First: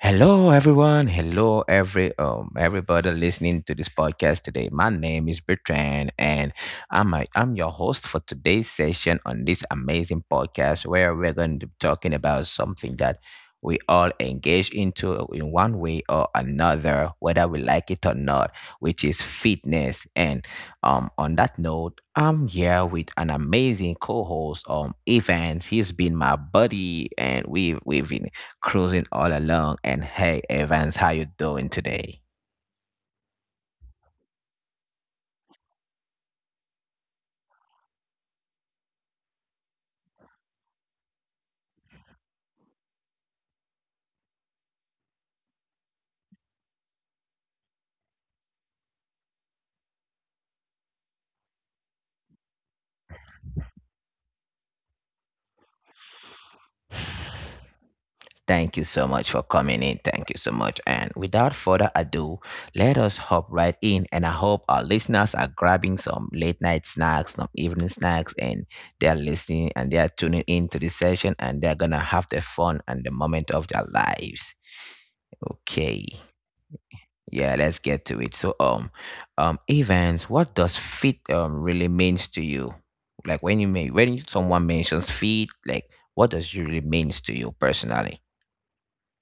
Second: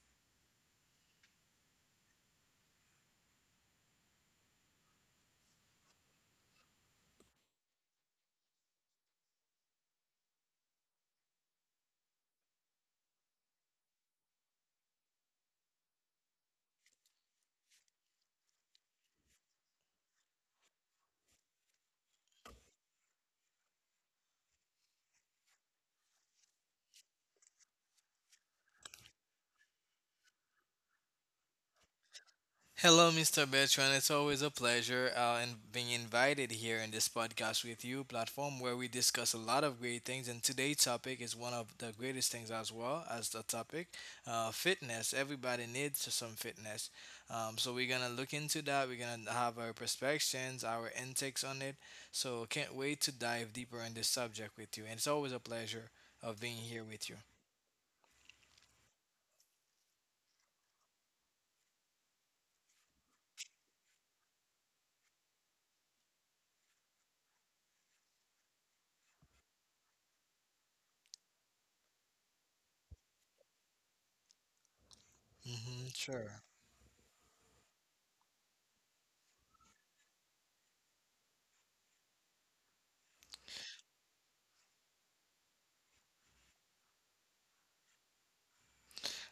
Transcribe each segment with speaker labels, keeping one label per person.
Speaker 1: Hello, everyone. Hello, everybody listening to this podcast today. My name is Bertrand, and I'm your host for today's session on this amazing podcast where we're going to be talking about something that we all engage into in one way or another, whether we like it or not, which is fitness. And on that note, I'm here with an amazing co-host, Evans. He's been my buddy, and we've cruising all alone. And hey, Evans, how you doing today?
Speaker 2: Hello, Mr. Bertrand. It's always a pleasure and being invited here in this podcast with you platform where we discuss a lot of great things. And today's topic is one of the greatest things as well as the topic fitness. Everybody needs some fitness. So we're gonna look into that. We're gonna have our perspectives, our intakes on it. So can't wait to dive deeper in this subject with you. And it's always a pleasure of being here with you.
Speaker 1: Thank you so much for coming in. Thank you so much. And without further ado, let us hop right in. And I hope our listeners are grabbing some late night snacks, some evening snacks, and they're listening and they're tuning in to this session and they're going to have the fun and the moment of their lives.
Speaker 2: Hmm.
Speaker 1: Okay.
Speaker 2: Sure.
Speaker 1: Yeah, let's get to it. Evans, what does fit really means to you? Like when you may when someone mentions fit, like what does it really means to you personally?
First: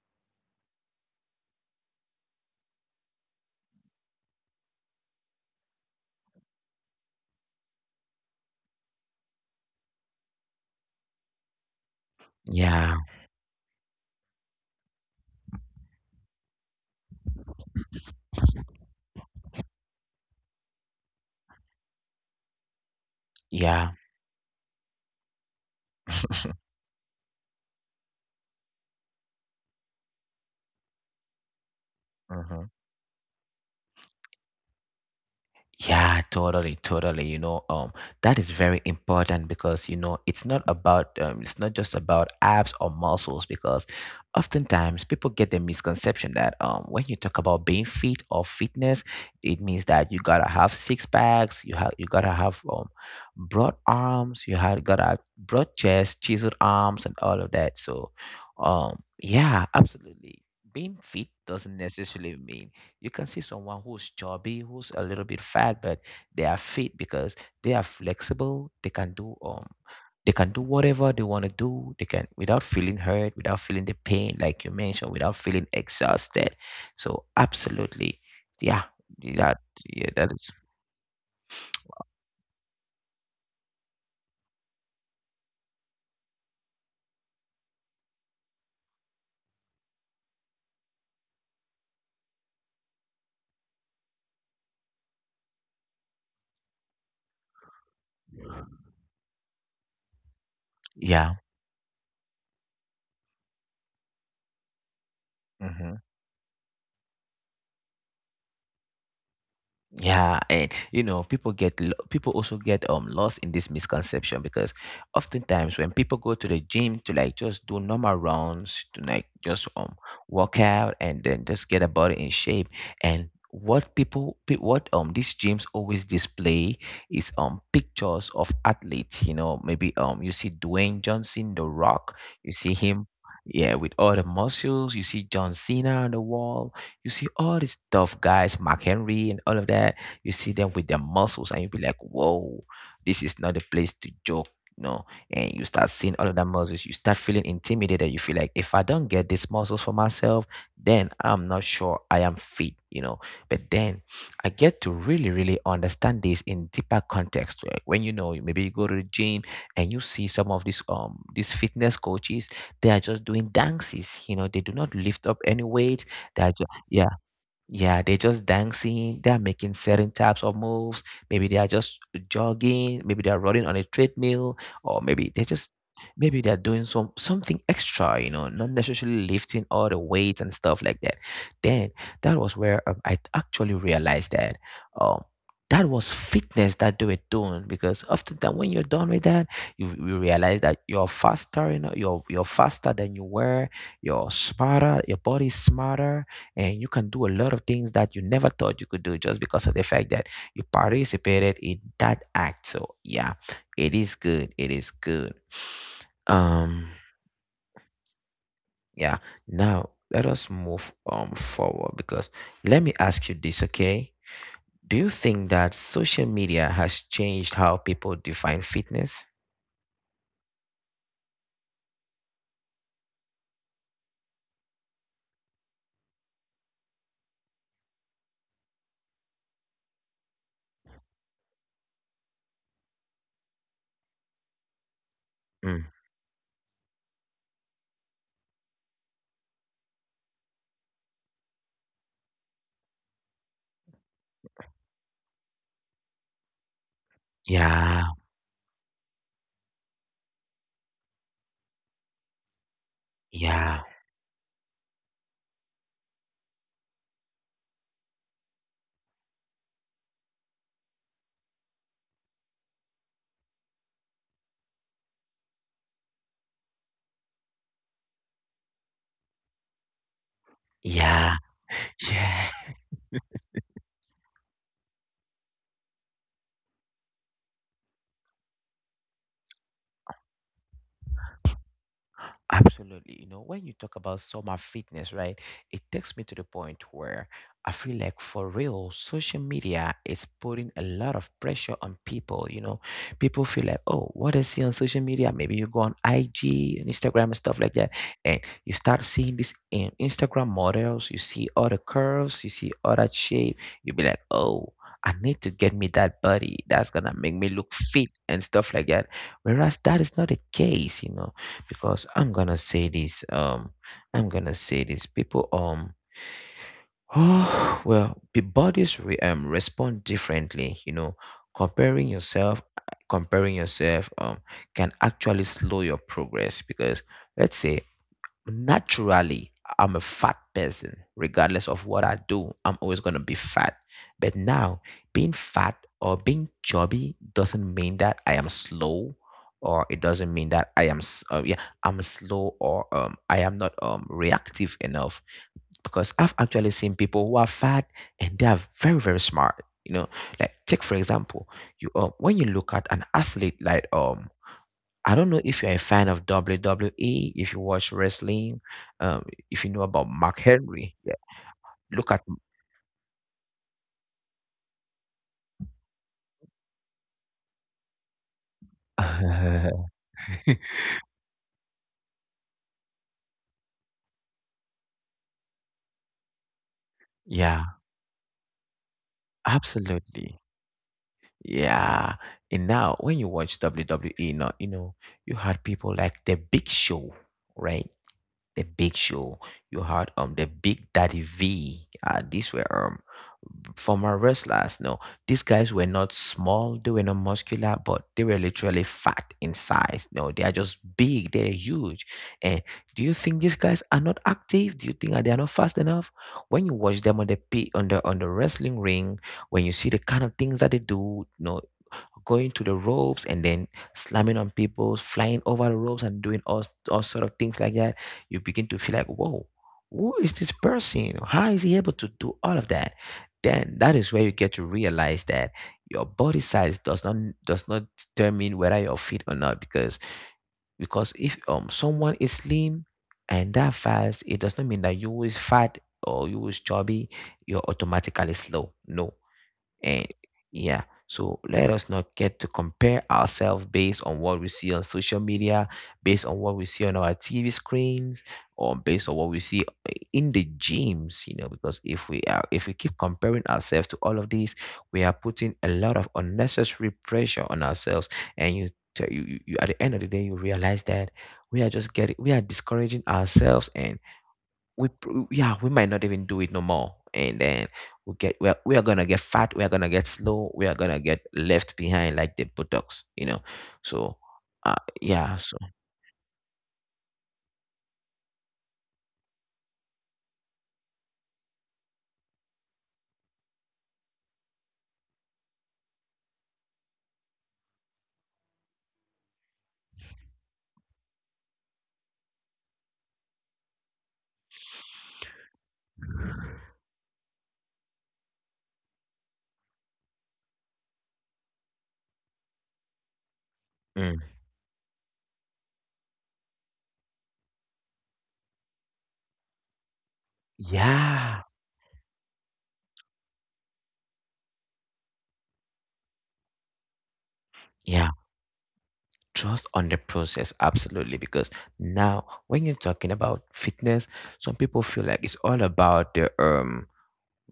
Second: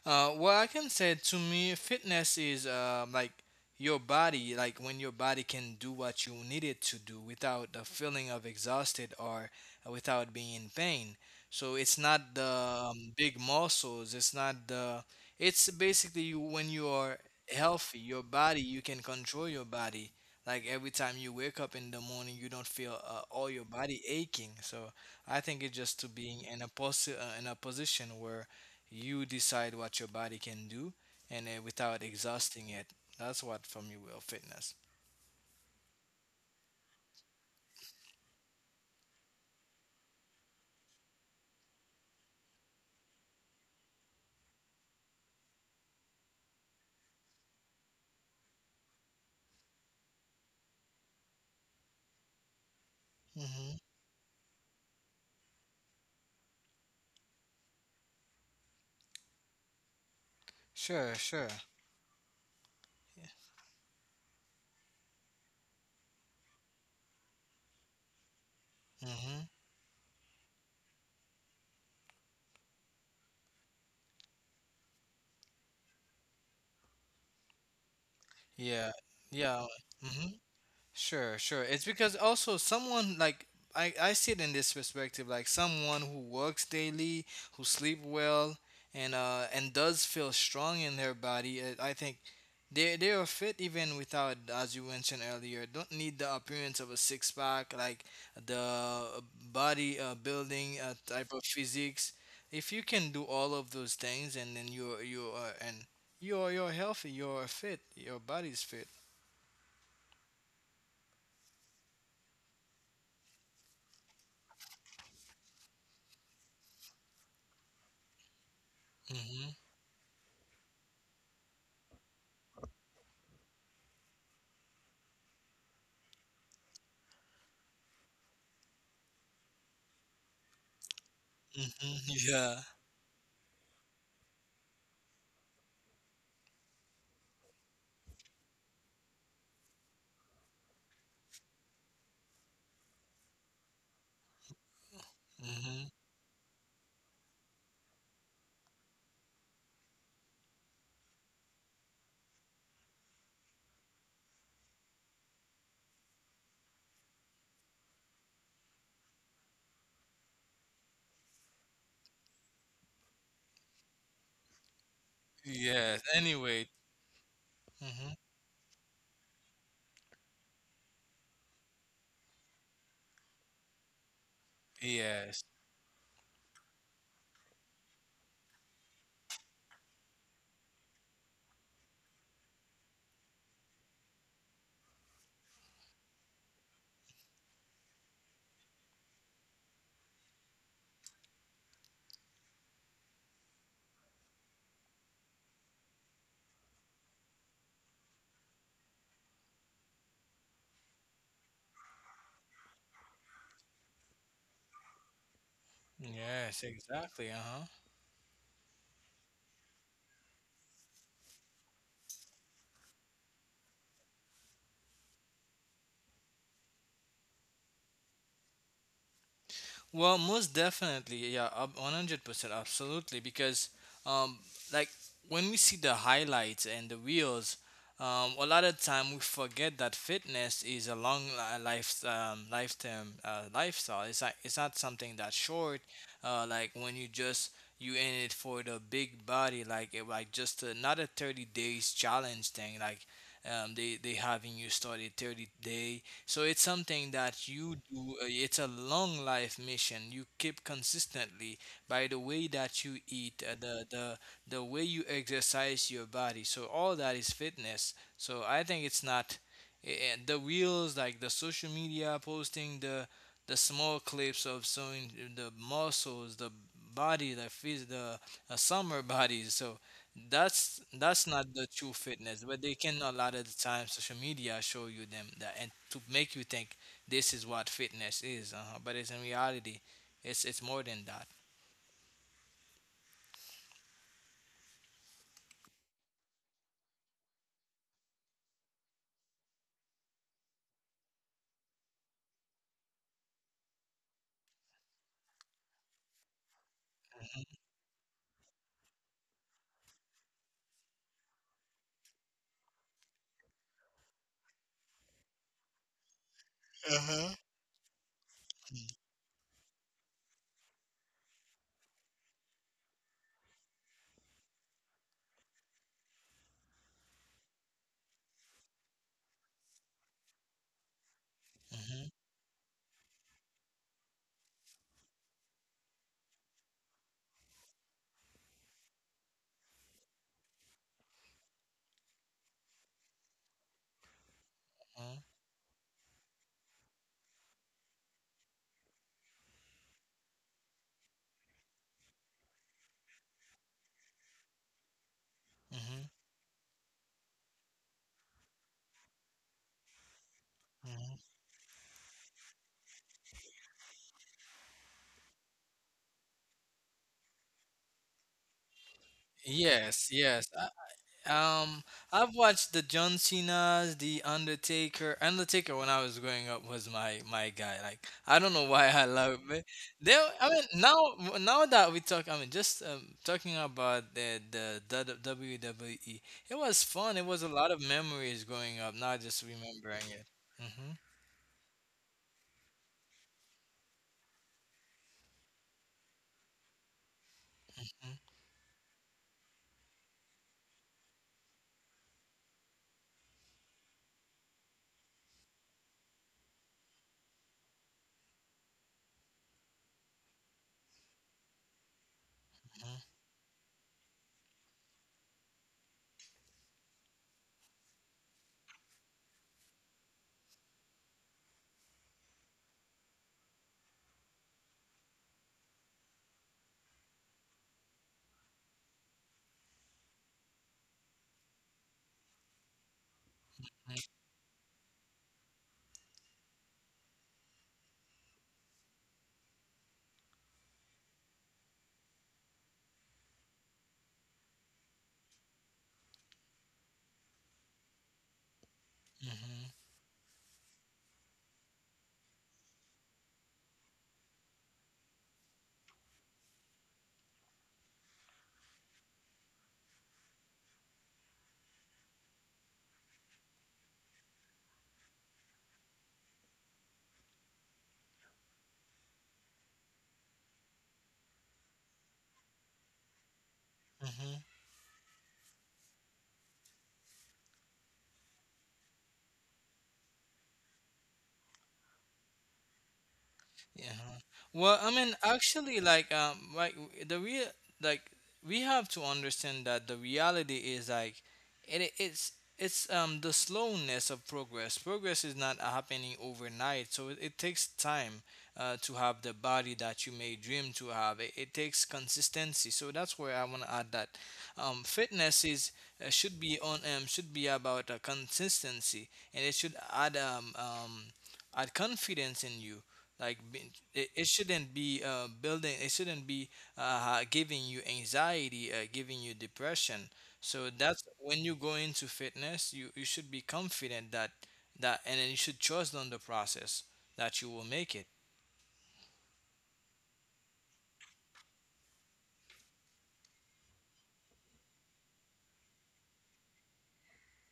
Speaker 2: What I can say to me, fitness is like your body, like when your body can do what you need it to do without the feeling of exhausted or without being in pain. So it's not the
Speaker 1: Yeah.
Speaker 2: big muscles. It's not the. It's basically you, when you are healthy, your body you can control your body. Like every time you wake up in the morning, you don't feel all your
Speaker 1: Yeah.
Speaker 2: body aching. So I think it's just to being in a in a position where you decide what your body can do and without
Speaker 1: Mhm.
Speaker 2: exhausting it. That's what from your will fitness.
Speaker 1: Yeah, totally. You know, that is very important because you know it's not about it's not just about abs or muscles because oftentimes people get the misconception that when you talk about being fit or fitness, it means that you gotta have six packs, you gotta have broad
Speaker 2: Hmm.
Speaker 1: arms, you have gotta have broad chest, chiseled arms, and all of that. So, yeah, absolutely. Being
Speaker 2: Sure,
Speaker 1: fit
Speaker 2: sure.
Speaker 1: doesn't necessarily mean you can see someone who's chubby, who's a little bit fat, but they are fit because they are flexible.
Speaker 2: Mm-hmm.
Speaker 1: They can do whatever they want to do. They can without feeling hurt, without feeling the pain, like you mentioned, without feeling exhausted. So absolutely, yeah,
Speaker 2: Yeah,
Speaker 1: that
Speaker 2: yeah.
Speaker 1: yeah, that is
Speaker 2: Sure, sure. It's because also someone like I see it in this perspective, like someone who works daily, who sleep well, and does feel strong in their body. I think they are fit even without, as you mentioned earlier, don't need the appearance of a six pack, like the body building type
Speaker 1: yeah.
Speaker 2: of physiques. If you can do all of those things, and then you're you are and
Speaker 1: Mhm.
Speaker 2: you're healthy, you're fit, your body's fit.
Speaker 1: Yeah, and you know, people also get lost in this misconception because oftentimes when people go to the gym to like just do normal rounds to like just work out and then just get a body in shape and what these gyms always display is pictures of athletes. You know, maybe you see Dwayne Johnson, the
Speaker 2: Hmm.
Speaker 1: Rock,
Speaker 2: Yeah.
Speaker 1: you see him, yeah, with all the muscles. You see John Cena on the wall, you see all these tough guys, Mark Henry and all of that. You see them with their muscles, and you be like, "Whoa, this is not a place to joke." No, and you
Speaker 2: Hmm.
Speaker 1: start seeing all of that muscles. You start feeling intimidated. You feel like if I don't get these muscles for myself, then I'm not sure I am fit. You know, but then I get to really understand this in deeper context. Where when you know, maybe you go to the gym and you see some of these fitness coaches, they are just doing dances. You know, they do not lift up any
Speaker 2: Yes.
Speaker 1: weight. They are
Speaker 2: Anyway,
Speaker 1: yeah, yeah,
Speaker 2: hmm,
Speaker 1: they're just dancing, they're making certain types of moves. Maybe they are just jogging, maybe they are running on a treadmill, or maybe
Speaker 2: yes.
Speaker 1: they're just maybe they're doing something extra, you know, not necessarily lifting all the weights and stuff like that. Then that was where I actually realized that um that was fitness that they were doing because oftentimes when you're done with that, you realize that you're faster, you know, you're faster than you were, you're smarter, your body's smarter, and you can do a lot of things that you never thought you could do just because of the fact that you participated in that act. So yeah, it is good.
Speaker 2: Yes,
Speaker 1: um
Speaker 2: exactly. Uh huh.
Speaker 1: yeah, now let us move forward. Because let me ask you this, okay, do you think that social media has changed how people define fitness?
Speaker 2: Well, most definitely, yeah, 100%, absolutely. Because, um, like when we see the highlights and the reels, a lot of time we forget that fitness is a long lifestyle. It's like it's not something that's short.
Speaker 1: Mm.
Speaker 2: Like when you just you in it for the big body, like it, like just a, not a 30 days challenge thing, like. They having you start a 30 day so it's something that you
Speaker 1: Yeah.
Speaker 2: do, it's a long life mission. You keep consistently by the way that you eat,
Speaker 1: Yeah.
Speaker 2: the way you exercise your body. So all that is fitness. So I think it's not the reels, like the social media posting, the small clips of showing the muscles, the body, the summer bodies. So that's
Speaker 1: Yeah.
Speaker 2: not the true fitness,
Speaker 1: Yeah.
Speaker 2: but they can a lot of the time social media show you them that and to make you think this is what fitness is, but it's in reality, it's more than that.
Speaker 1: Absolutely. You know, when you talk about summer fitness, right, it takes me to the point where I feel like for real, social media is putting a lot of pressure on people. You know, people feel like, oh, what I see on social media? Maybe you go on IG and Instagram and stuff
Speaker 2: Mhm.
Speaker 1: like that. And you start seeing this in Instagram models, you see other curves, you see other shape. You be like, oh, I need to get me that body that's gonna make
Speaker 2: Uh-huh.
Speaker 1: me look fit and stuff like that. Whereas that is not the case, you know, because I'm gonna say this. I'm gonna say this. People, oh, well, the bodies respond differently. You know, comparing
Speaker 2: Mhm,
Speaker 1: yourself, comparing yourself can actually slow your progress because let's say naturally I'm a fat person, regardless of what I do, I'm always gonna be fat. But now
Speaker 2: mhm,
Speaker 1: being fat or being chubby doesn't mean that I am slow, or it doesn't mean that I'm slow or I am not reactive enough,
Speaker 2: mhm,
Speaker 1: because I've actually seen people who are fat and they are very smart, you know. Like take for
Speaker 2: mhm.
Speaker 1: example, you when you look at an athlete like I don't know if you're a fan of WWE, if you watch wrestling, um, if you know about
Speaker 2: Yes,
Speaker 1: Mark
Speaker 2: yes.
Speaker 1: Henry. Yeah,
Speaker 2: Um,
Speaker 1: look at
Speaker 2: I've watched the John Cena's, the Undertaker. Undertaker, when I was growing up, was my guy. Like I don't know why I love it. They, I mean, now that we talk, I mean, just talking about the WWE, it was fun. It was a
Speaker 1: yeah,
Speaker 2: lot of memories growing up. Not just remembering it.
Speaker 1: absolutely.
Speaker 2: Mm-hmm.
Speaker 1: Yeah. And now when you watch WWE now, you know, you had people like The Big Show, right? The Big Show. You had the Big Daddy V. These were former wrestlers. No, these guys were not small. They were not muscular, but they were literally fat in size. No, they are just big. They're huge. And do you think these guys are not active? Do you think that they are not fast enough? When you watch them on the on the wrestling ring, when you see the kind of things that they do, no, going to the ropes and then slamming on people, flying over the ropes and doing all sort of things like that, you begin to feel like, whoa, who is this person? How is he able to do all of that? Then that is where you get to realize that your body size does not determine whether you're fit or not. Because if someone is slim and that fast, it does not mean that you is fat or you is chubby, you're automatically slow. No.
Speaker 2: Hmm.
Speaker 1: And yeah, so let us not get to compare ourselves based on what we see on social media, based on what we see on our TV screens, or based on what we see in the gyms. You know, because if we keep comparing ourselves to all of these, we are putting a lot of unnecessary pressure on ourselves. And you tell you, you, you at the end of the day you realize that we are discouraging ourselves, and
Speaker 2: Hmm.
Speaker 1: we pr- yeah we might not even do it no more, and then we are gonna get fat, we're gonna get slow, we are gonna get left behind like the buttocks, you know.
Speaker 2: Yeah.
Speaker 1: So
Speaker 2: Huh.
Speaker 1: uh
Speaker 2: Well, I mean,
Speaker 1: yeah, so
Speaker 2: actually, like the real, like, we have to understand that the reality is like, it, it's it's the slowness of progress. Progress is not happening overnight, so it takes time to have the body that you may dream to have. It takes consistency. So that's where I want to add that fitness is should be on should be about consistency, and it should add add confidence in you like be- it,
Speaker 1: mm,
Speaker 2: it shouldn't be building. It shouldn't be giving you anxiety, giving you depression. So that's
Speaker 1: yeah,
Speaker 2: when you go into fitness, you should be confident that and then you should trust on the process that you will make it.
Speaker 1: yeah, trust on the process, absolutely. Because now when you're talking about fitness, some people feel like it's all about the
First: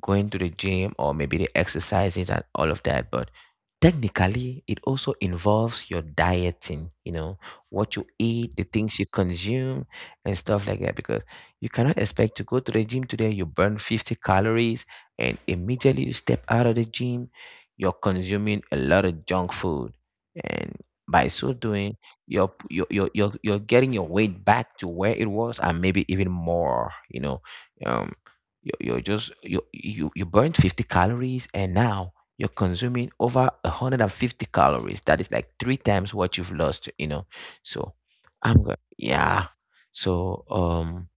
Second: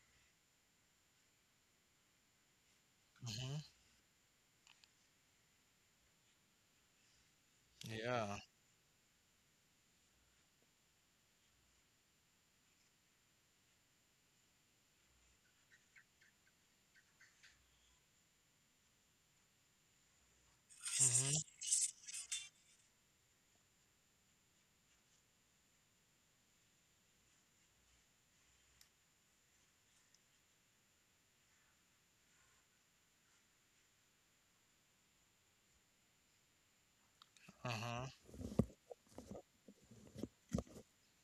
Speaker 1: going to the gym or maybe the exercises and all of that, but
Speaker 2: Hmm.
Speaker 1: technically it also involves your dieting. You know, what you
Speaker 2: Yeah.
Speaker 1: eat, the things you consume and stuff like that. Because you cannot expect to go to the gym today, you burn 50 calories, and immediately you step out of the gym you're consuming a lot of junk food, and by so doing you're getting your weight back to where it was and maybe even more, you know. Um you're, you're just you you you burned 50 calories and now you're consuming over 150 calories. That is like three times what you've lost, you know. So
Speaker 2: Hmm.
Speaker 1: I'm going yeah. So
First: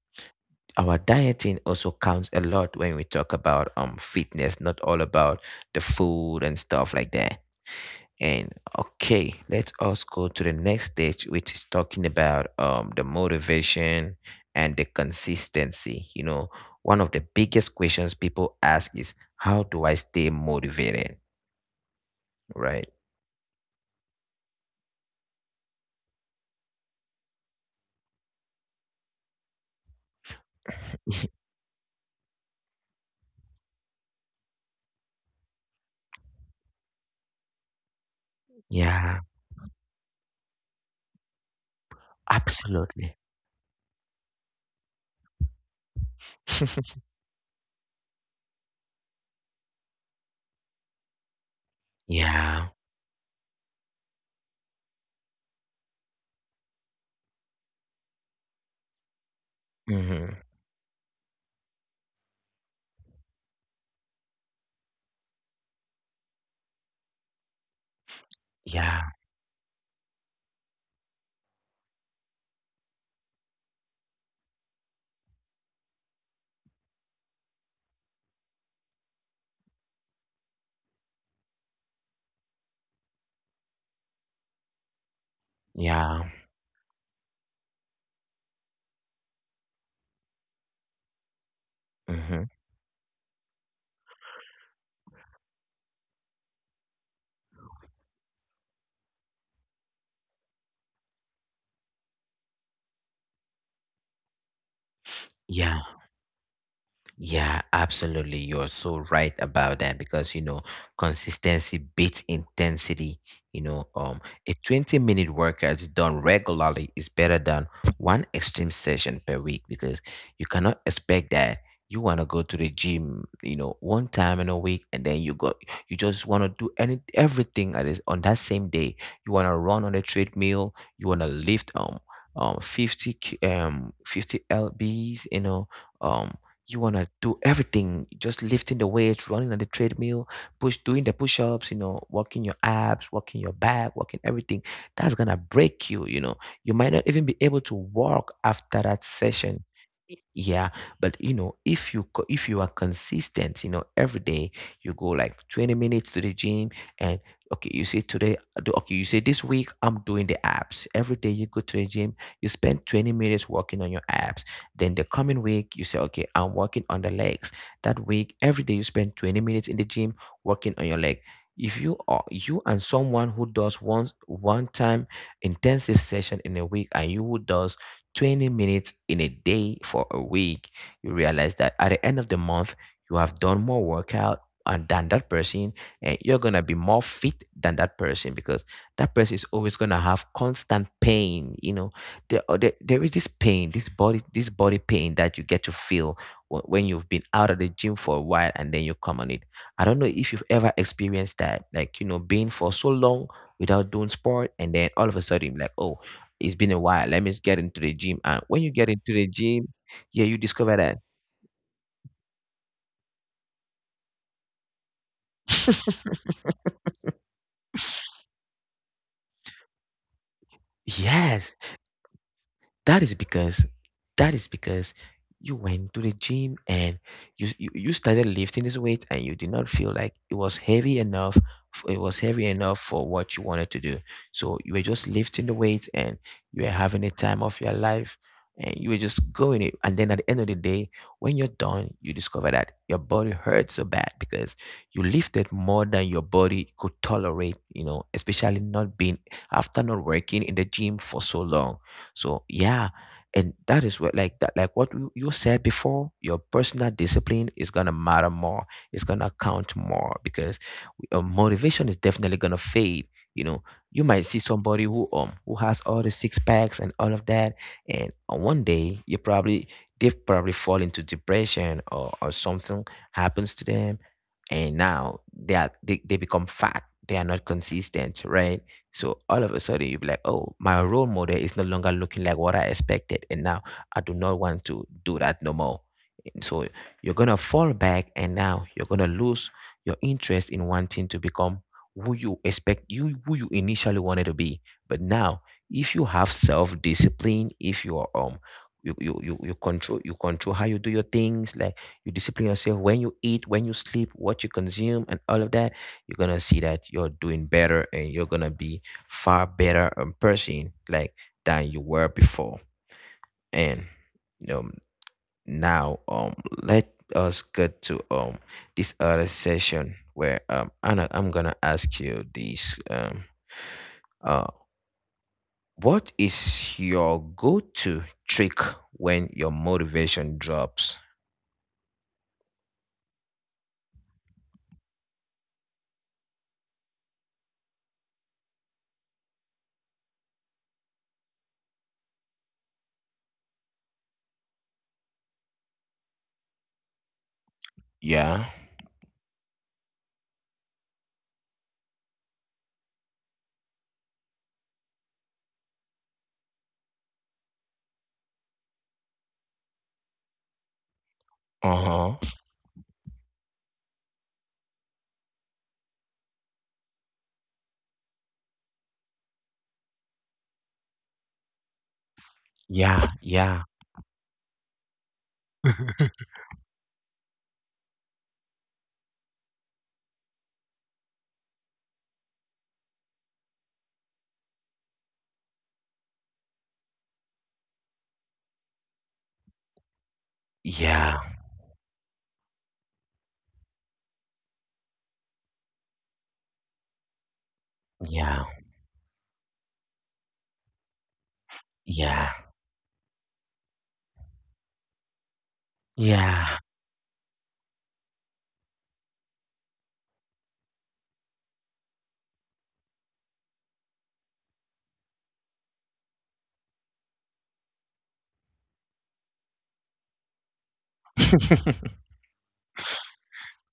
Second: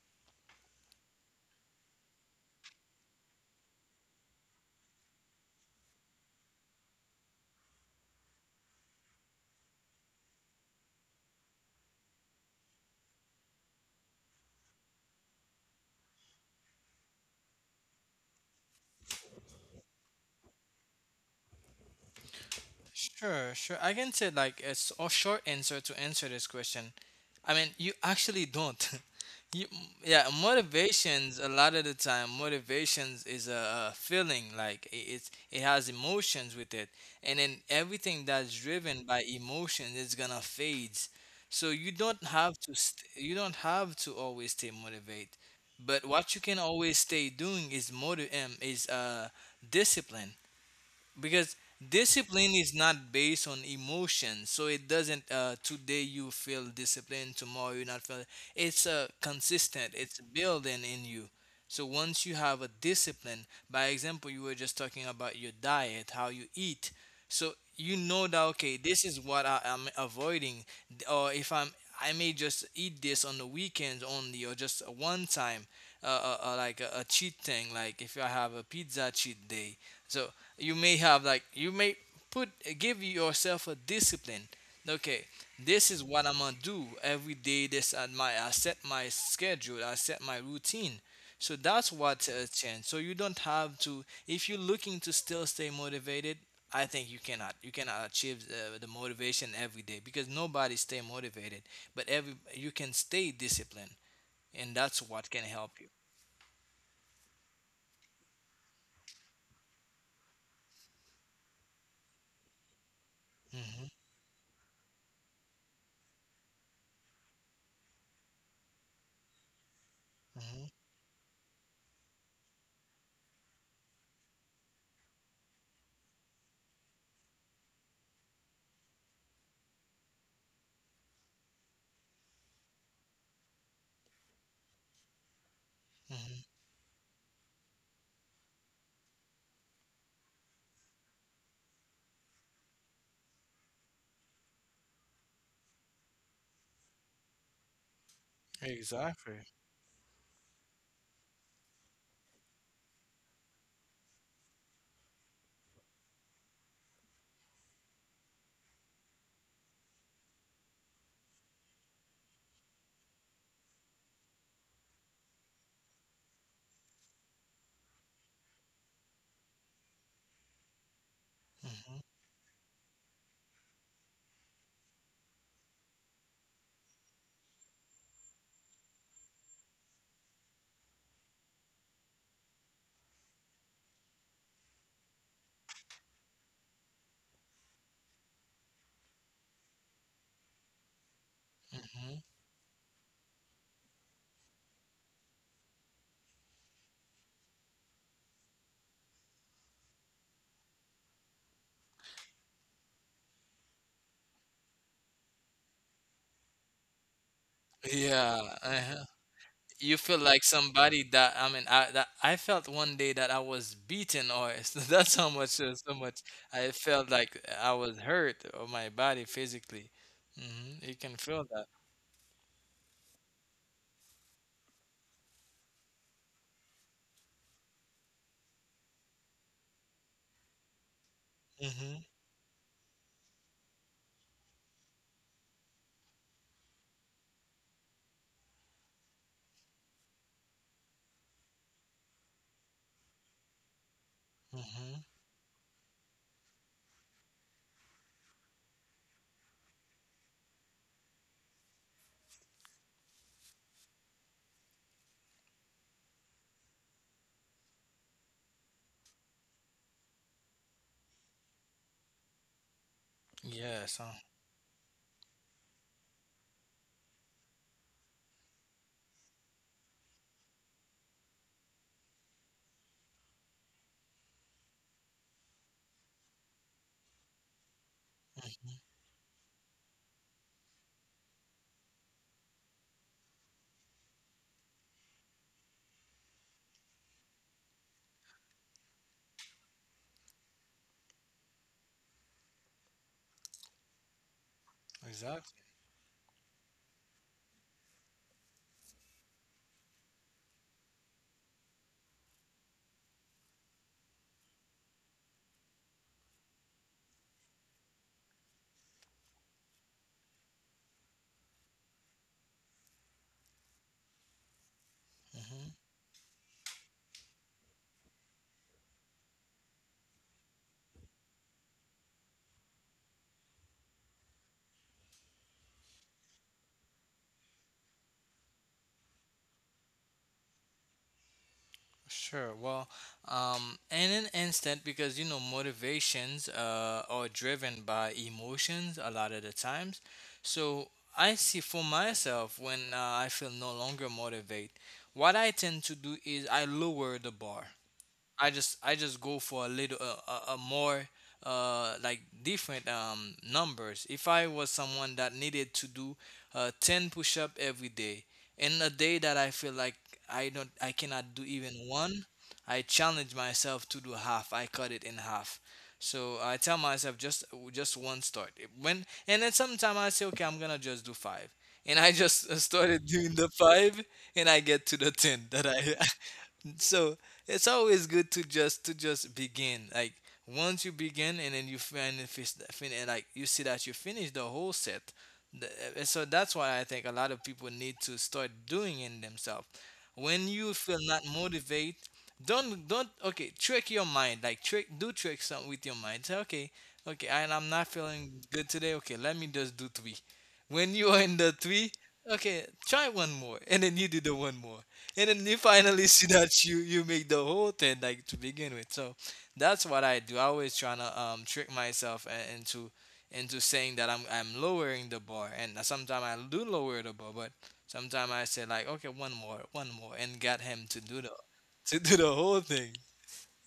Speaker 1: our dieting also counts a lot when we talk about fitness, not all about the food and stuff like that. And okay, let us go to the next stage, which is talking about the motivation and the consistency. You know, one of the biggest questions people ask is, how do I stay motivated? Right?
Speaker 2: Sure, sure. I can say like a short answer to answer this question. I mean, you actually don't. You, yeah, motivations. A lot of the time, motivations is a feeling. Like it has emotions with it, and then everything that's driven by
Speaker 1: Yeah,
Speaker 2: emotion is gonna fade. So you don't have to.
Speaker 1: absolutely.
Speaker 2: You don't have to always stay motivated. But what you can always stay doing is motive is discipline, because discipline
Speaker 1: Yeah.
Speaker 2: is not based on emotion, so it doesn't today you feel disciplined tomorrow you not feel. It's consistent, it's
Speaker 1: Hmm.
Speaker 2: building in you. So once you have a discipline, by example, you were just talking about your diet, how you eat, so you know that, okay, this
Speaker 1: Yeah.
Speaker 2: is what I'm avoiding. Or if I may just eat this on the weekends only or just one time, uh, like a cheat thing, like if I have a pizza cheat day. So you may have like you may put give yourself a discipline, okay, this is what
Speaker 1: Yeah.
Speaker 2: I'm gonna do every day, this and my I set my schedule, I set my routine. So that's what
Speaker 1: Hmm.
Speaker 2: changed. So you don't have to, if you're looking to still stay motivated, I think you cannot achieve the motivation every day, because nobody stay motivated. But every you can stay disciplined, and that's what can help
Speaker 1: Yeah.
Speaker 2: you.
Speaker 1: Yeah, absolutely. You're so right about that because you know consistency beats intensity. You know,
Speaker 2: Hmm.
Speaker 1: a 20-minute workout done regularly is better than one extreme session per week, because you
Speaker 2: Hmm.
Speaker 1: cannot expect that you want to go to the gym, you know, one time in a week and then you go you just want to do any everything at on that same day. You want to run on a treadmill, you want to lift 50 lbs, um
Speaker 2: Hmm.
Speaker 1: you want to do everything, just lifting the weights, running on the treadmill, push doing the push-ups, working your abs, working your back, working everything that's gonna break you you know You might not even be able to walk after that
Speaker 2: Exactly.
Speaker 1: session. Yeah. But if you are consistent, every day you go like 20 minutes to the gym. And okay, you say today I do- okay you say this week I'm doing the abs. Every day you go to the gym, you spend 20 minutes working on your abs. Then the coming week, you say, okay, I'm working on the legs. That week, every day you spend 20 minutes in the gym working on your leg. If you
Speaker 2: Hmm.
Speaker 1: are you and someone who does once one time intensive session in a week, and you who does 20 minutes in a day for a week, you realize that at the end of the month, you have done more workout and than that person, and you're gonna be more fit than that person because that person is always gonna have constant pain.
Speaker 2: Hmm.
Speaker 1: There, are- there is this pain, this body pain that you get to feel when you've been out of the gym for a while and then you come on it. I don't know if you've ever experienced that, like being for so long without doing sport, and then all of a sudden, like, oh, it's been a while, let me just get into the gym. And when
Speaker 2: Yeah,
Speaker 1: you get into
Speaker 2: uh-huh.
Speaker 1: the gym,
Speaker 2: You
Speaker 1: yeah,
Speaker 2: feel
Speaker 1: you
Speaker 2: like
Speaker 1: discover that.
Speaker 2: somebody that I mean, I that I felt one day that I was beaten, or that's how much so much I felt like I was hurt or my body physically. Hmm. You can
Speaker 1: Yes.
Speaker 2: feel that.
Speaker 1: That is because that is because you went to the gym and you started lifting this weight, and you did not feel like it was heavy enough. It
Speaker 2: Hmm.
Speaker 1: was heavy enough for what you wanted to do. So you were just lifting the weight and you were having a time of your life, and you were just going it, and then at the end of the day when you're done, you discover that your body hurts so bad because
Speaker 2: Hmm.
Speaker 1: you lifted more than your body could tolerate, you know, especially not being after not working in the gym for so long. So yeah, and that is what, like that, like what you said before, your personal discipline is gonna matter more. It's gonna count more because motivation is definitely gonna fade. You know, you
Speaker 2: Yes,
Speaker 1: might see somebody who has all the six packs and all of that, and on one day you probably they probably fall into depression or something happens to them, and now they become fat, they are not consistent, right?
Speaker 2: mhm.
Speaker 1: So all of a sudden you'll be like, oh, my role model is no longer looking like what I expected. And now I do not want to do that no more. And so you're gonna fall back and now you're gonna lose your interest in wanting to become who you initially wanted to be. But now,
Speaker 2: Exactly.
Speaker 1: if you have self-discipline, if you are you control how you do your things, like you discipline yourself when you eat, when you sleep, what you consume and all of that. You're gonna see that you're doing better and you're gonna be far better a person, like, than you were before. And um
Speaker 2: Mm-hmm.
Speaker 1: now, let us get to this other session where Anna, I'm gonna ask you this, uh what is your go-to trick when your motivation drops?
Speaker 2: Sure. Well, in an instant, because you know motivations are driven by emotions a lot of the times. So I see for myself when I feel no longer motivate. What I tend to do is I lower the bar.
Speaker 1: Yeah.
Speaker 2: I just go for a little a more like different numbers. If I was someone that needed to do 10 push-up every day, in a day that I feel like I cannot do even
Speaker 1: Uh-huh.
Speaker 2: one, I challenge myself to do half. I cut it in half. So I tell myself just one start. When And then sometimes I say, okay, I'm going to just do 5. And I just
Speaker 1: Yeah,
Speaker 2: started doing the
Speaker 1: yeah.
Speaker 2: 5 and I get to the 10 that I so it's always good to just begin, like once you begin and then you find and like you see that you finish the whole set. And so that's why I think a lot of people need to start doing it themselves. When you feel
Speaker 1: Yeah,
Speaker 2: not motivate, don't, okay, trick your mind, like trick something with your mind, say okay, okay, I'm not
Speaker 1: yeah,
Speaker 2: feeling good today, okay, let me just do three. When you are in the three,
Speaker 1: yeah,
Speaker 2: okay, try one more and then you do the one more, and then you finally see
Speaker 1: yeah,
Speaker 2: that you make the whole thing, like to begin with. So that's what I do, I always trying to trick myself into saying that I'm lowering the bar, and sometimes I do lower the bar, but sometimes I say like okay, one more, one more, and got him to do the to do the whole thing.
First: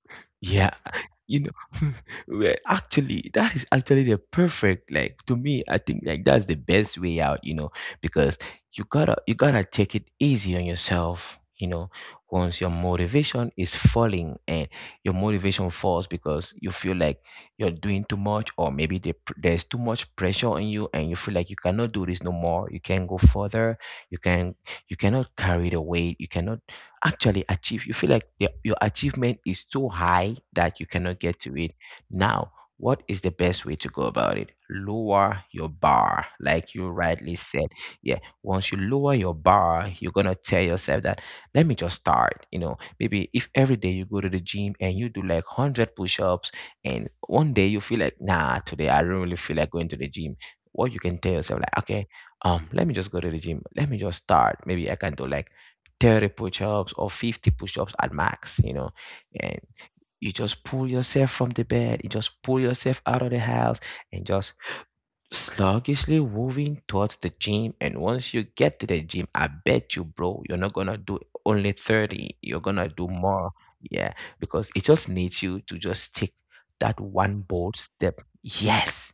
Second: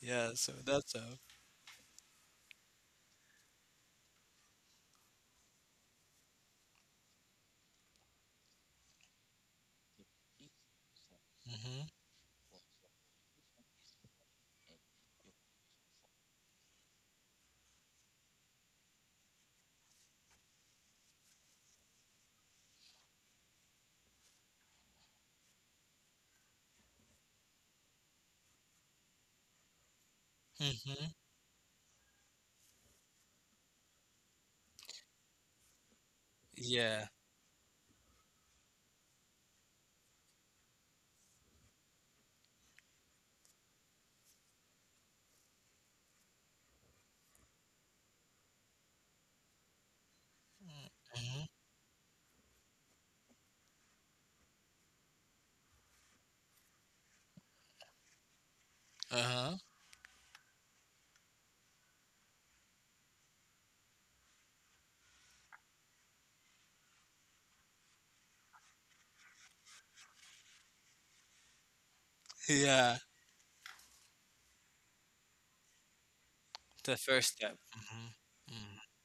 Speaker 2: Yeah, so
Speaker 1: yeah.
Speaker 2: that's how.
Speaker 1: you know well, actually, that is actually the perfect, like, to me, I think, like, that's the best way out. Because you gotta, take it easy on yourself,
Speaker 2: Hmm.
Speaker 1: once your motivation is falling. And your motivation falls because you feel like you're doing too much, or maybe there's too much pressure on you, and you feel like you cannot do this no more, you can't go further, you can you cannot carry the weight, you cannot actually achieve. You feel like your achievement is so high that you
Speaker 2: Hmm.
Speaker 1: cannot get to it. Now, what is the best way to go about it? Lower your bar, like you
Speaker 2: Yeah.
Speaker 1: rightly said. Yeah, once you lower your bar, you're gonna tell yourself that let me just start. You know, maybe if every day you go to the gym and you do like 100 push ups, and one day you feel like, nah, today I don't really feel like going to the gym. What you can tell
Speaker 2: Hmm.
Speaker 1: yourself, like, okay, let me just go to the gym, let me just start. Maybe I can do like 30 push-ups or 50 push-ups at max, you know, and
Speaker 2: Uh-huh.
Speaker 1: you just pull yourself from the bed, you just pull yourself out of the house, and just sluggishly moving towards the gym. And once you get to the gym, I bet you, bro, you're not gonna do only 30. You're gonna
Speaker 2: Yeah.
Speaker 1: do more. Yeah, because it just needs you to just take that
Speaker 2: The
Speaker 1: one
Speaker 2: first step.
Speaker 1: bold
Speaker 2: Hmm.
Speaker 1: step.
Speaker 2: Mm.
Speaker 1: Yes.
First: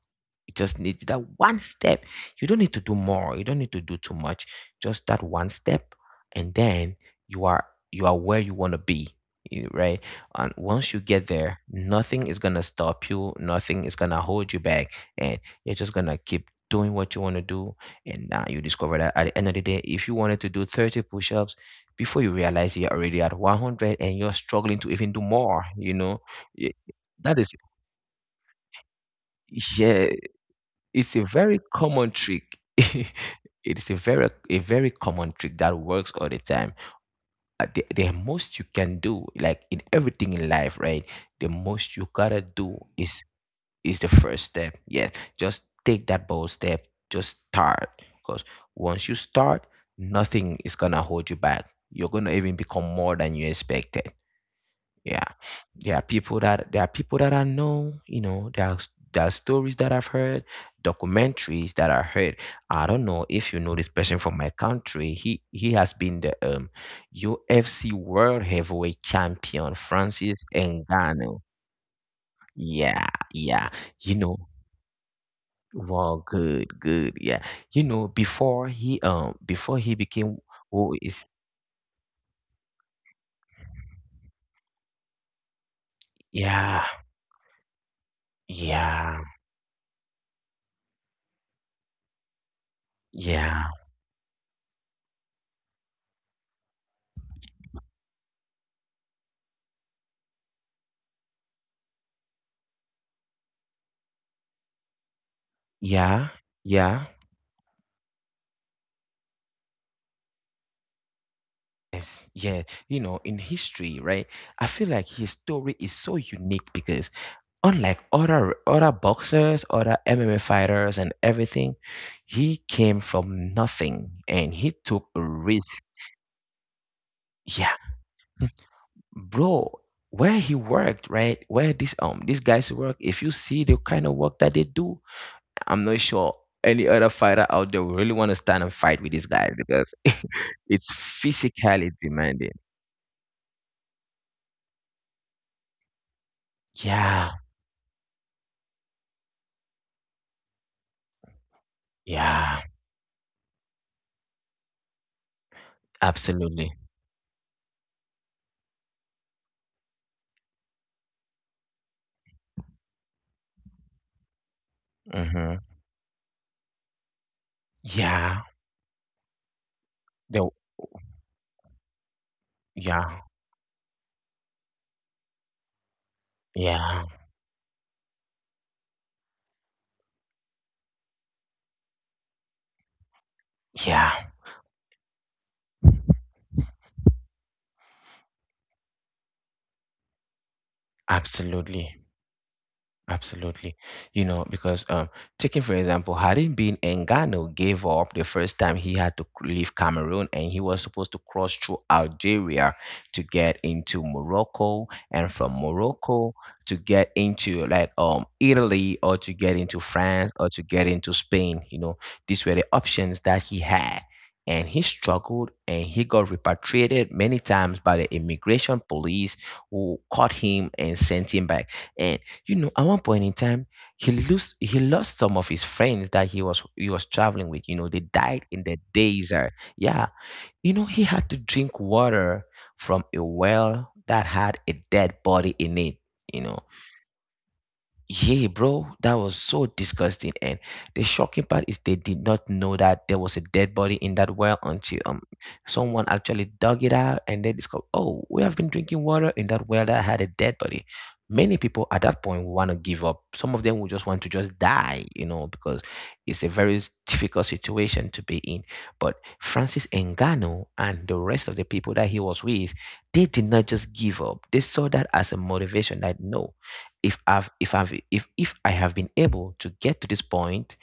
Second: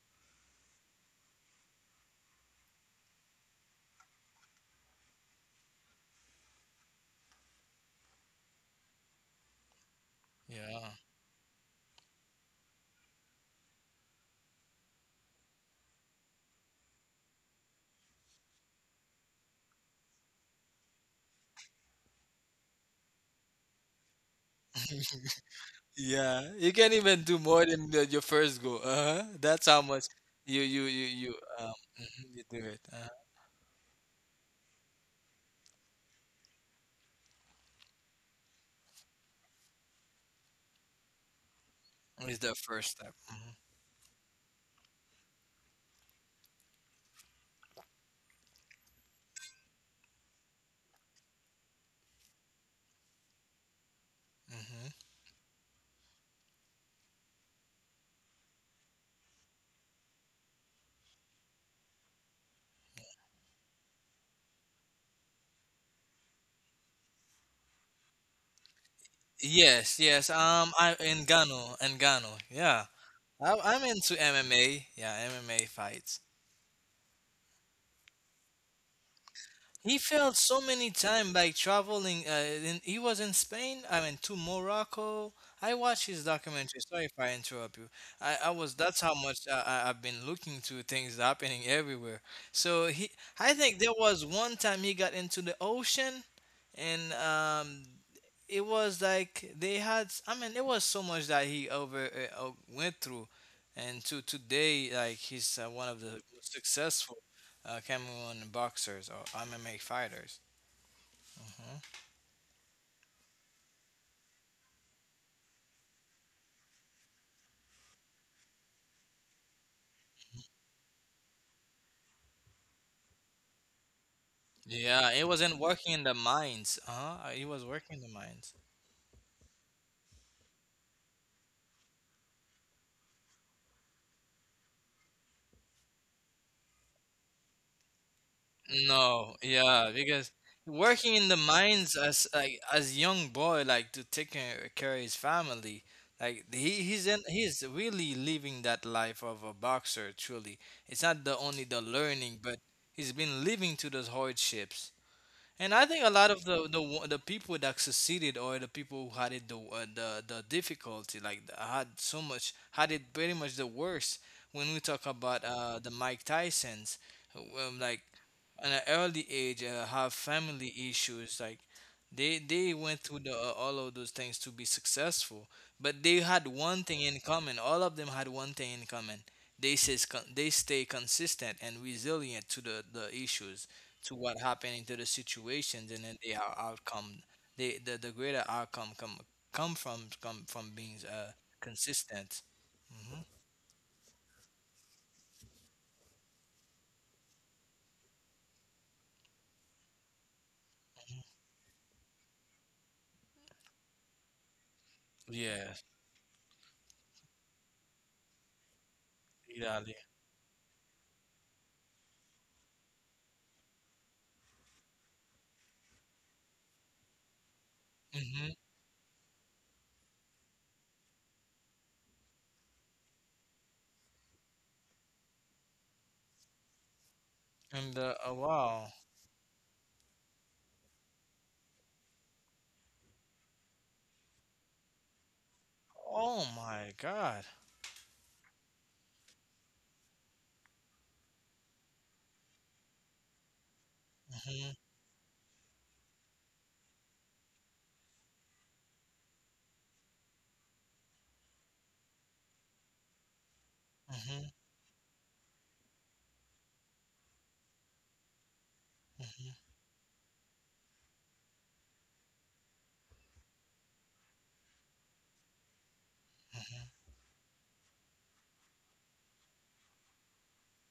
Speaker 1: It just needs that one step. You don't need to do more. You don't need to do too much. Just that one step, and then you are you are where you want to be, right? And
Speaker 2: Yeah,
Speaker 1: once you get there, nothing is gonna stop you. Nothing is gonna hold you back. And you're just gonna keep doing what you want to do, and now you discover that at the end of the day, if you wanted to do 30 push-ups, before you realize you're already at 100 and you're struggling to even do more, you know,
Speaker 2: Yeah, you
Speaker 1: Y-
Speaker 2: can even do
Speaker 1: that is,
Speaker 2: more than your first goal. Uh-huh. That's how much
Speaker 1: yeah,
Speaker 2: you you you
Speaker 1: it's a
Speaker 2: you
Speaker 1: very
Speaker 2: um
Speaker 1: common
Speaker 2: mhm, you
Speaker 1: trick.
Speaker 2: do it. Uh-huh.
Speaker 1: It is a very common trick that works all the time. The most you can do, like, in everything in life, right? The most you
Speaker 2: Is
Speaker 1: gotta
Speaker 2: the
Speaker 1: do
Speaker 2: first step.
Speaker 1: is
Speaker 2: Hmm.
Speaker 1: is the first step. Yes, just take that bold step. Just start. Because once you start, nothing is gonna hold you back. You're gonna even become more than you expected.
Speaker 2: Hmm.
Speaker 1: Yeah. There are people that I know, you know, there are stories that I've heard, documentaries that I heard. I don't know if you know this person from my country. He has been the UFC World Heavyweight Champion,
Speaker 2: Yes, yes.
Speaker 1: Francis
Speaker 2: I
Speaker 1: Ngannou.
Speaker 2: Engano, Engano. Yeah,
Speaker 1: Yeah,
Speaker 2: I,
Speaker 1: yeah.
Speaker 2: I'm into
Speaker 1: You know,
Speaker 2: MMA. Yeah, MMA fights.
Speaker 1: wow, good, good. Yeah. You know, before
Speaker 2: He
Speaker 1: he
Speaker 2: failed
Speaker 1: became,
Speaker 2: so many
Speaker 1: who
Speaker 2: times
Speaker 1: is,
Speaker 2: by traveling. He was in Spain. I mean, to Morocco. I watched his documentary.
Speaker 1: yeah,
Speaker 2: Sorry if I interrupt you. I was. That's how
Speaker 1: yeah,
Speaker 2: much I've been looking to things happening everywhere. So he. I
Speaker 1: yeah,
Speaker 2: think there was one time he got into the ocean, and it was like they had, I mean, it was so much that he over went through, and to today like he's one of the
Speaker 1: yeah,
Speaker 2: most successful
Speaker 1: yeah.
Speaker 2: Cameroon boxers or MMA fighters. Mhm.
Speaker 1: Yes, yeah. You know, in history, right? I feel like his story is so unique because unlike other boxers, other MMA fighters and everything, he came from nothing and he
Speaker 2: Yeah,
Speaker 1: took
Speaker 2: he
Speaker 1: a
Speaker 2: wasn't working
Speaker 1: risk.
Speaker 2: in the mines. Uh-huh. He was
Speaker 1: Yeah.
Speaker 2: working in the mines.
Speaker 1: Bro, where he worked, right, where this these guys work, if you see the kind of work that they do, I'm not sure any other fighter out there will really want to stand and fight with these
Speaker 2: No,
Speaker 1: guys,
Speaker 2: yeah,
Speaker 1: because
Speaker 2: because
Speaker 1: it's
Speaker 2: working in the mines
Speaker 1: physically
Speaker 2: as like
Speaker 1: demanding.
Speaker 2: as young boy, like to take care of his family, like he he's in,
Speaker 1: Yeah,
Speaker 2: he's really living that life of a boxer. Truly, it's not the only the learning, but
Speaker 1: yeah.
Speaker 2: he's been living to those hardships. And I think a lot of the the
Speaker 1: Absolutely.
Speaker 2: wo- the people that succeeded, or the people who had it the difficulty, like had so much, had it pretty much the worst when we talk about
Speaker 1: Mm-hmm.
Speaker 2: the Mike Tysons who, like
Speaker 1: Yeah.
Speaker 2: at an early age have
Speaker 1: the,
Speaker 2: family issues, like they went through
Speaker 1: yeah,
Speaker 2: all of those things to be successful. But they had one thing
Speaker 1: yeah,
Speaker 2: in common. All of them had one thing in common. They says they stay consistent and resilient to the issues, to
Speaker 1: yeah.
Speaker 2: what happening to the situations, and then they are outcome. The greater outcome come from being
Speaker 1: Absolutely.
Speaker 2: consistent.
Speaker 1: Absolutely. You know, because taking for example, hadn't been Engano gave up the first time, he had to leave Cameroon and he was supposed to cross through Algeria to get into Morocco, and from
Speaker 2: Yeah,
Speaker 1: Morocco to get into like Italy, or to get
Speaker 2: exactly.
Speaker 1: into France, or to get into Spain, you know. These were the options that he had. And he struggled and he got repatriated many times by the
Speaker 2: Hmm.
Speaker 1: immigration police who caught him and sent him back. And you know, at one point in time, he lost some of his friends that he was traveling with. You know,
Speaker 2: And
Speaker 1: they
Speaker 2: oh,
Speaker 1: died in the
Speaker 2: wow.
Speaker 1: desert. Yeah, you know, he had to drink water from a well that had a dead body in it.
Speaker 2: Oh
Speaker 1: You know,
Speaker 2: my God.
Speaker 1: yeah, bro, that was so disgusting. And the shocking part is they did not know that there was a dead body in that well
Speaker 2: Hmm.
Speaker 1: until someone actually dug it out, and they discovered, oh, we have been drinking water in that well that had a dead body. Many people at that point will want to give up. Some of them will just want to
Speaker 2: Hmm.
Speaker 1: just die, you know, because it's a very difficult situation to be in. But Francis Ngannou and the rest of the people that he was with, they did not just give up. They saw that as a motivation that, no,
Speaker 2: Hmm.
Speaker 1: if I've if I've if I have been able to get to this point,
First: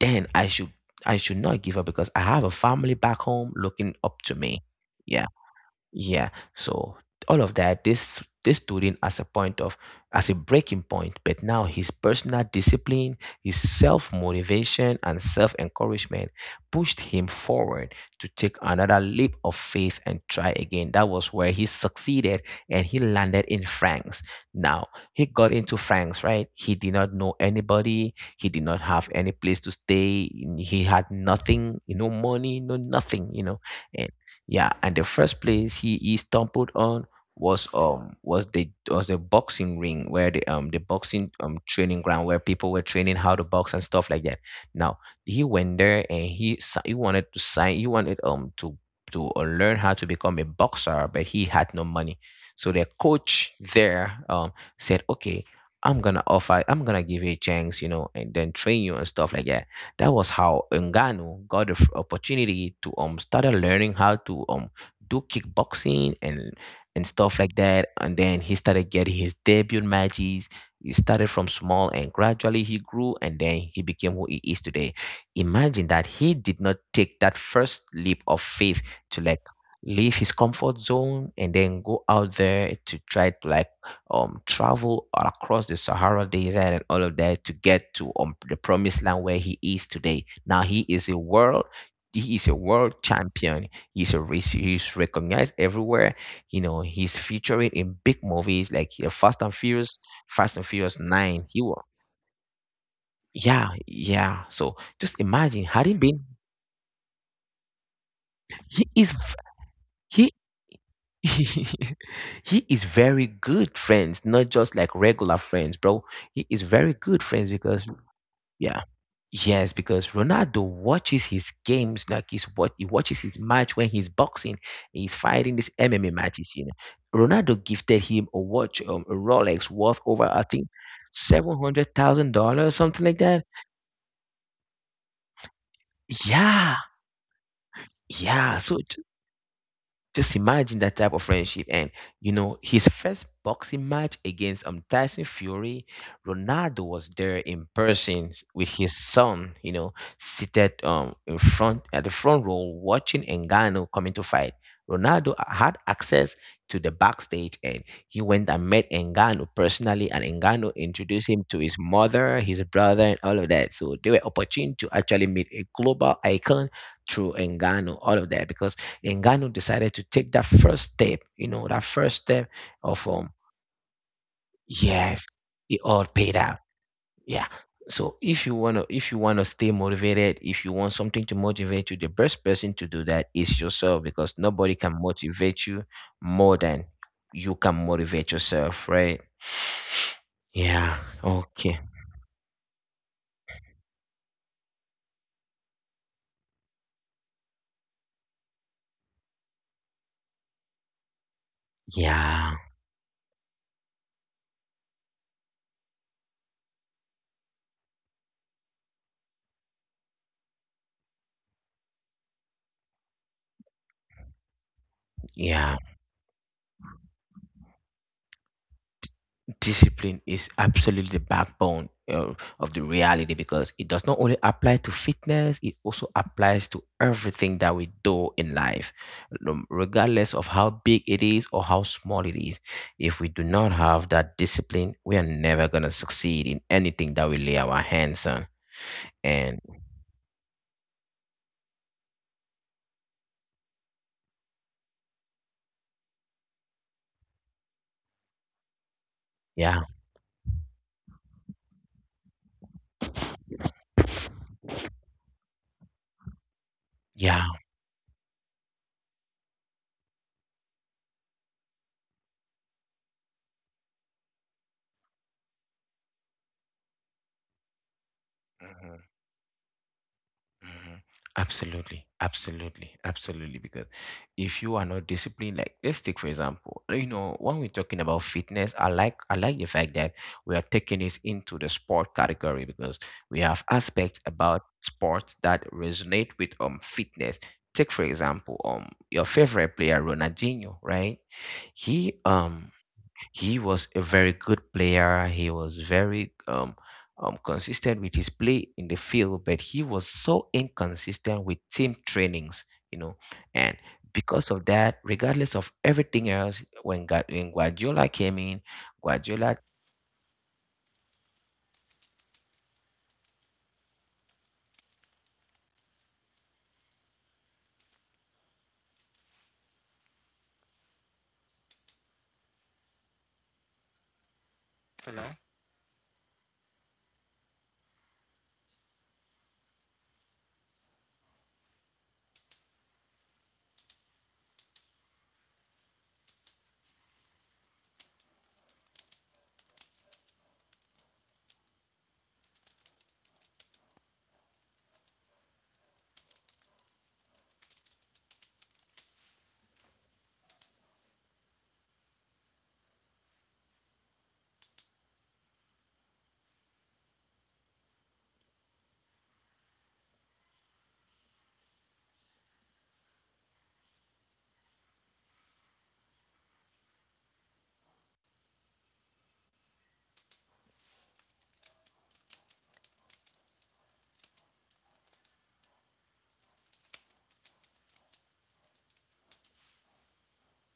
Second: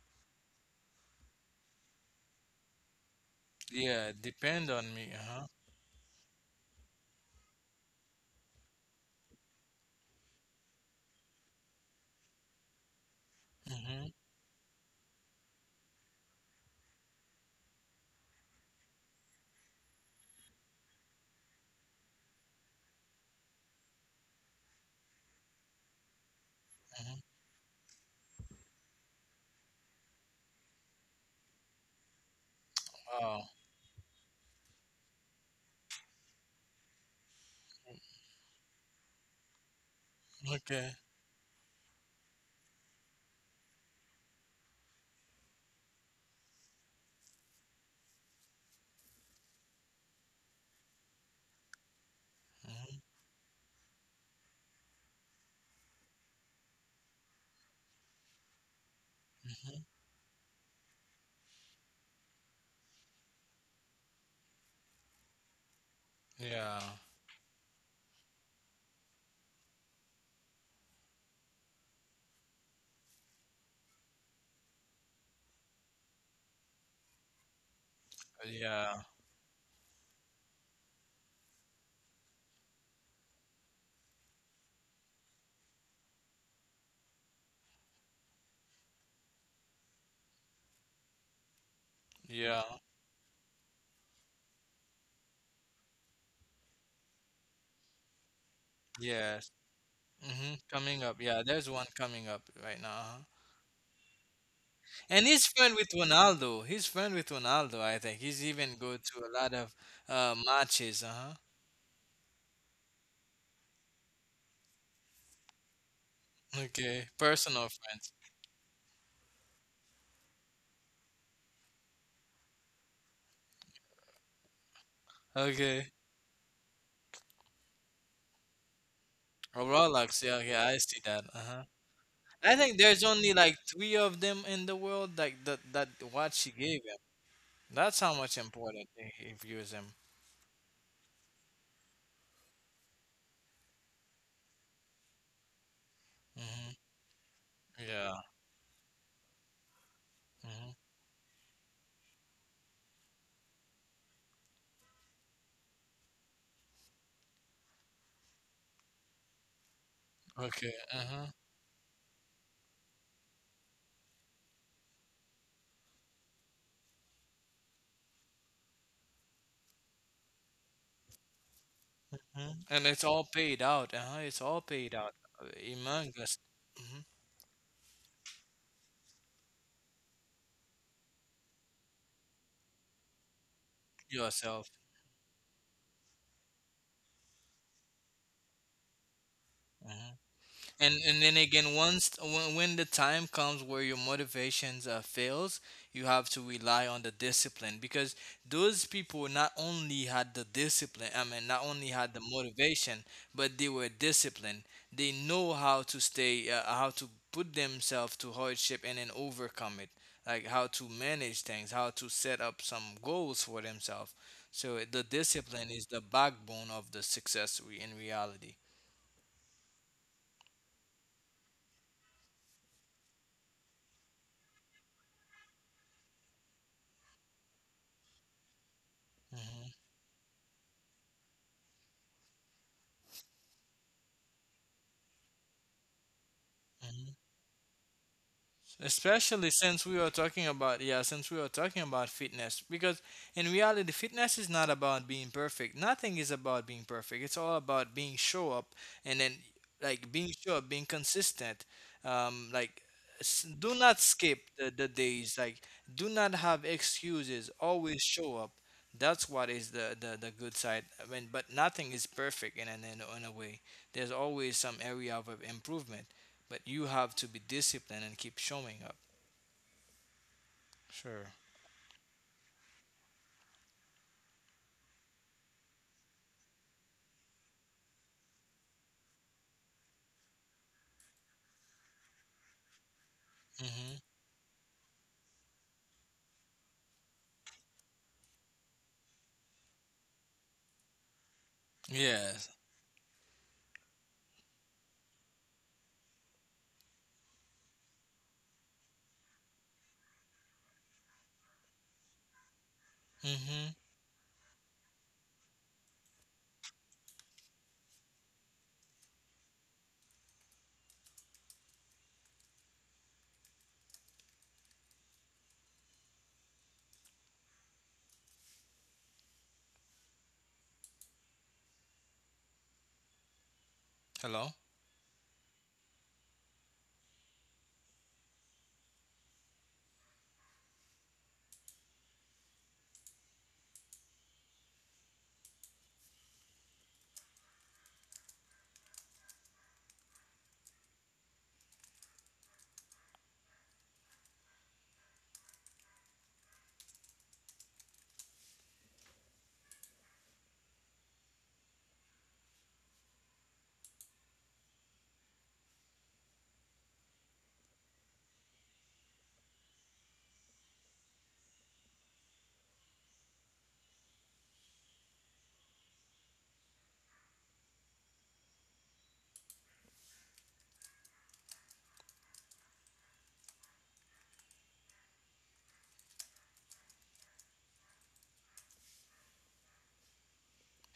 Speaker 1: then I should not give up because I have a family back home looking
Speaker 2: Yeah,
Speaker 1: up to me.
Speaker 2: depend on me.
Speaker 1: Yeah.
Speaker 2: Uh-huh.
Speaker 1: Yeah. So all of that, this student as a point of as a breaking point. But now his personal discipline, his
Speaker 2: Mm-hmm.
Speaker 1: self-motivation and self-encouragement pushed him forward to take another leap of faith and try again. That was where he succeeded and he landed in France. Now he got into France, right? He did not
Speaker 2: Mm-hmm.
Speaker 1: know anybody, he did not have any place to stay, he had nothing, no money, no nothing,
Speaker 2: Wow.
Speaker 1: you know, yeah, and the first place he stumbled on was the boxing ring where the
Speaker 2: Okay.
Speaker 1: boxing training ground where people were training how to box and stuff like that. Now he went there and he wanted to sign he wanted to learn how to become a boxer, but he had no money. So the
Speaker 2: Mm-hmm.
Speaker 1: coach there said, okay, I'm gonna offer, I'm gonna give you a chance, and then train you and stuff like that.
Speaker 2: Mm-hmm.
Speaker 1: That was how Ngannou got the opportunity to started learning how to do kickboxing
Speaker 2: Yeah.
Speaker 1: and stuff like that. And then he started getting his debut matches. He started from small and gradually he grew and then he became who he is today. Imagine that he did not take that first leap of faith
Speaker 2: Yeah.
Speaker 1: to, like, leave his comfort zone and then go out there to try to, like, travel all across the Sahara desert and all of that to get to the promised land where he is today. Now he is a world he is a
Speaker 2: Yeah.
Speaker 1: world champion. He's recognized everywhere. You know, he's featuring in big movies like
Speaker 2: Yes.
Speaker 1: Fast
Speaker 2: Mm-hmm.
Speaker 1: and Furious
Speaker 2: Coming up.
Speaker 1: 9.
Speaker 2: Yeah,
Speaker 1: He
Speaker 2: there's
Speaker 1: was,
Speaker 2: one coming up right now. Uh-huh.
Speaker 1: yeah, yeah. So just
Speaker 2: And he's
Speaker 1: imagine
Speaker 2: friend
Speaker 1: had
Speaker 2: with
Speaker 1: he been
Speaker 2: Ronaldo. He's friend with Ronaldo, I think. He's even
Speaker 1: he
Speaker 2: go
Speaker 1: is
Speaker 2: to a
Speaker 1: v-
Speaker 2: lot of
Speaker 1: he
Speaker 2: matches, uh-huh.
Speaker 1: he is very good friends, not just like regular friends, bro. He is very
Speaker 2: Okay.
Speaker 1: good friends
Speaker 2: Personal
Speaker 1: because,
Speaker 2: friends.
Speaker 1: yeah. Yes, because Ronaldo watches his games like he watches his match when he's boxing, he's fighting these
Speaker 2: Okay.
Speaker 1: MMA matches. You know, Ronaldo gifted him a watch, a
Speaker 2: Oh,
Speaker 1: Rolex worth
Speaker 2: Rolex, yeah,
Speaker 1: over, I
Speaker 2: yeah, I
Speaker 1: think,
Speaker 2: see that. Uh-huh.
Speaker 1: seven hundred thousand
Speaker 2: I think
Speaker 1: dollars,
Speaker 2: there's
Speaker 1: something
Speaker 2: only
Speaker 1: like
Speaker 2: like
Speaker 1: that.
Speaker 2: three of them in the world like that, that watch she gave
Speaker 1: Yeah,
Speaker 2: him. That's how much
Speaker 1: yeah. So
Speaker 2: important he views him.
Speaker 1: just imagine that type of friendship. And, you know, his first boxing match against Tyson Fury,
Speaker 2: Hmm.
Speaker 1: Ronaldo was there in
Speaker 2: Yeah.
Speaker 1: person with his son, you know, seated
Speaker 2: Hmm.
Speaker 1: in front at the front row watching Engano coming to fight. Had access to the backstage and he went and met Engano personally, and Engano
Speaker 2: Okay.
Speaker 1: introduced
Speaker 2: Uh-huh.
Speaker 1: him to his mother, his brother, and all of that. So they were opportune to actually meet a global icon through Engano, all of that because and Gano decided to take that first step, you know, that first step
Speaker 2: Hmm. And
Speaker 1: of
Speaker 2: it's all paid out. Uh-huh. It's all paid out
Speaker 1: yes,
Speaker 2: uh,
Speaker 1: it all
Speaker 2: among
Speaker 1: paid
Speaker 2: us.
Speaker 1: out.
Speaker 2: Hmm.
Speaker 1: Yeah. So if you wanna stay motivated, if you want something to motivate you, the best person to do that is yourself, because
Speaker 2: Yourself.
Speaker 1: nobody can motivate you more than you can motivate yourself, right?
Speaker 2: Mm-hmm. And
Speaker 1: Yeah.
Speaker 2: and then again,
Speaker 1: Okay.
Speaker 2: once when the time comes where your motivations fails, you have to rely on the discipline, because those people not only had the discipline, I mean, not only had the
Speaker 1: Yeah.
Speaker 2: motivation, but they were disciplined. They know how to put themselves to hardship and then overcome it, like how to manage things, how to set up some goals for themselves. So the discipline
Speaker 1: Yeah.
Speaker 2: is the backbone of the success in reality.
Speaker 1: Discipline is absolutely the backbone of the reality, because it does not only apply to fitness, it also applies to everything that we do in life, regardless of how big it is or how small it is. If we do not have that discipline, we are never going to succeed in anything
Speaker 2: Mm-hmm.
Speaker 1: that we lay our hands on.
Speaker 2: Especially
Speaker 1: And
Speaker 2: since we were talking about, yeah, since we were talking about fitness, because in reality fitness is not about being perfect, nothing is about being perfect, it's all about being show up. And then
Speaker 1: yeah.
Speaker 2: like being show up, being consistent, like do not skip the days, like do not have excuses,
Speaker 1: Yeah.
Speaker 2: always show up. That's what is the good side, I mean, but nothing is perfect in, an, in, in a way, there's always some area of improvement, but you have to be disciplined and keep showing up.
Speaker 1: Mhm.
Speaker 2: Sure.
Speaker 1: Mhm. Absolutely, absolutely, absolutely. Because if you are not disciplined, like let's take for example, you know, when we're talking about fitness, I like the fact that we are taking it into the sport category, because we
Speaker 2: Mm-hmm.
Speaker 1: have aspects about sports that resonate with fitness. Take for example, your favorite player Ronaldinho, right?
Speaker 2: Yes.
Speaker 1: He um he was a very good player. He was very consistent with his play in the field, but he was so inconsistent with team trainings, you know.
Speaker 2: Mm-hmm.
Speaker 1: And because of that, regardless of everything else, when Guardiola came in, Guardiola
Speaker 2: Hello.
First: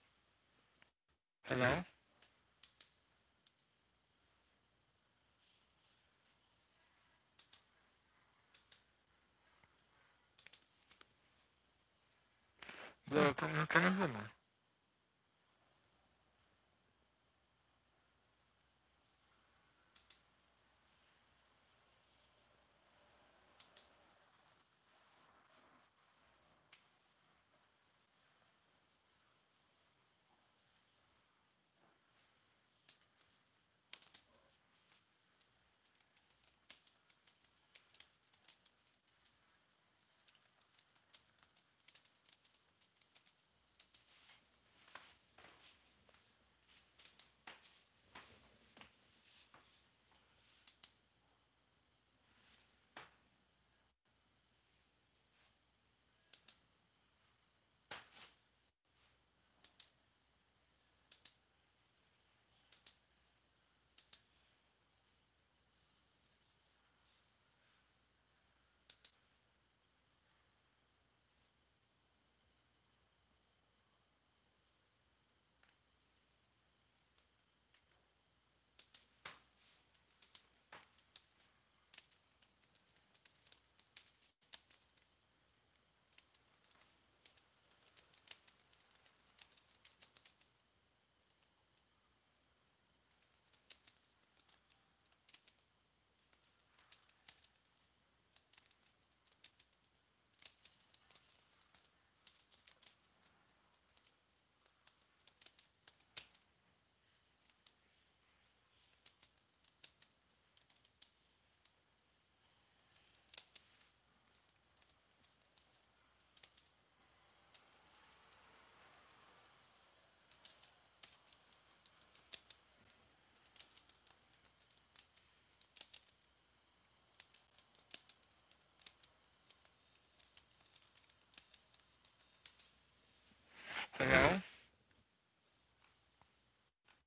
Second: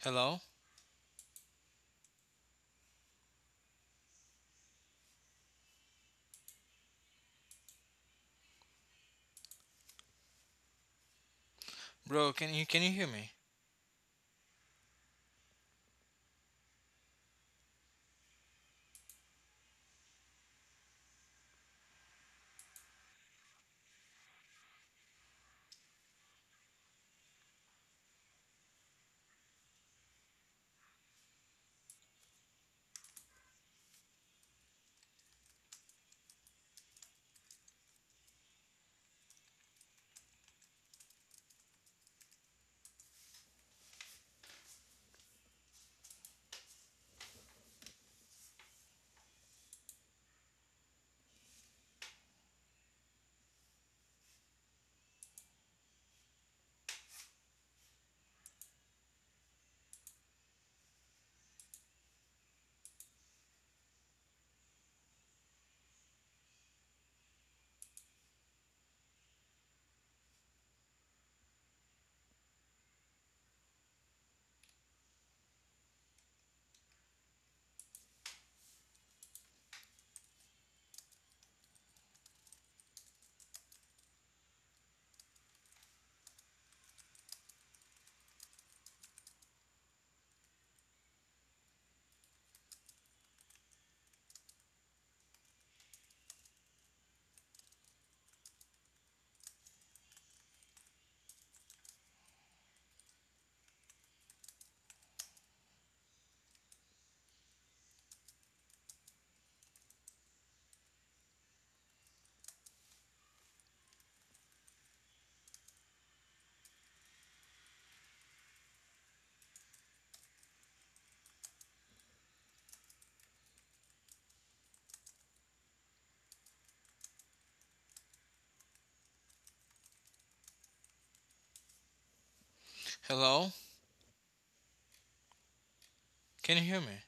Speaker 2: Hello,
Speaker 1: Hello?
Speaker 2: bro. Can you hear me? Hello. Can you hear me?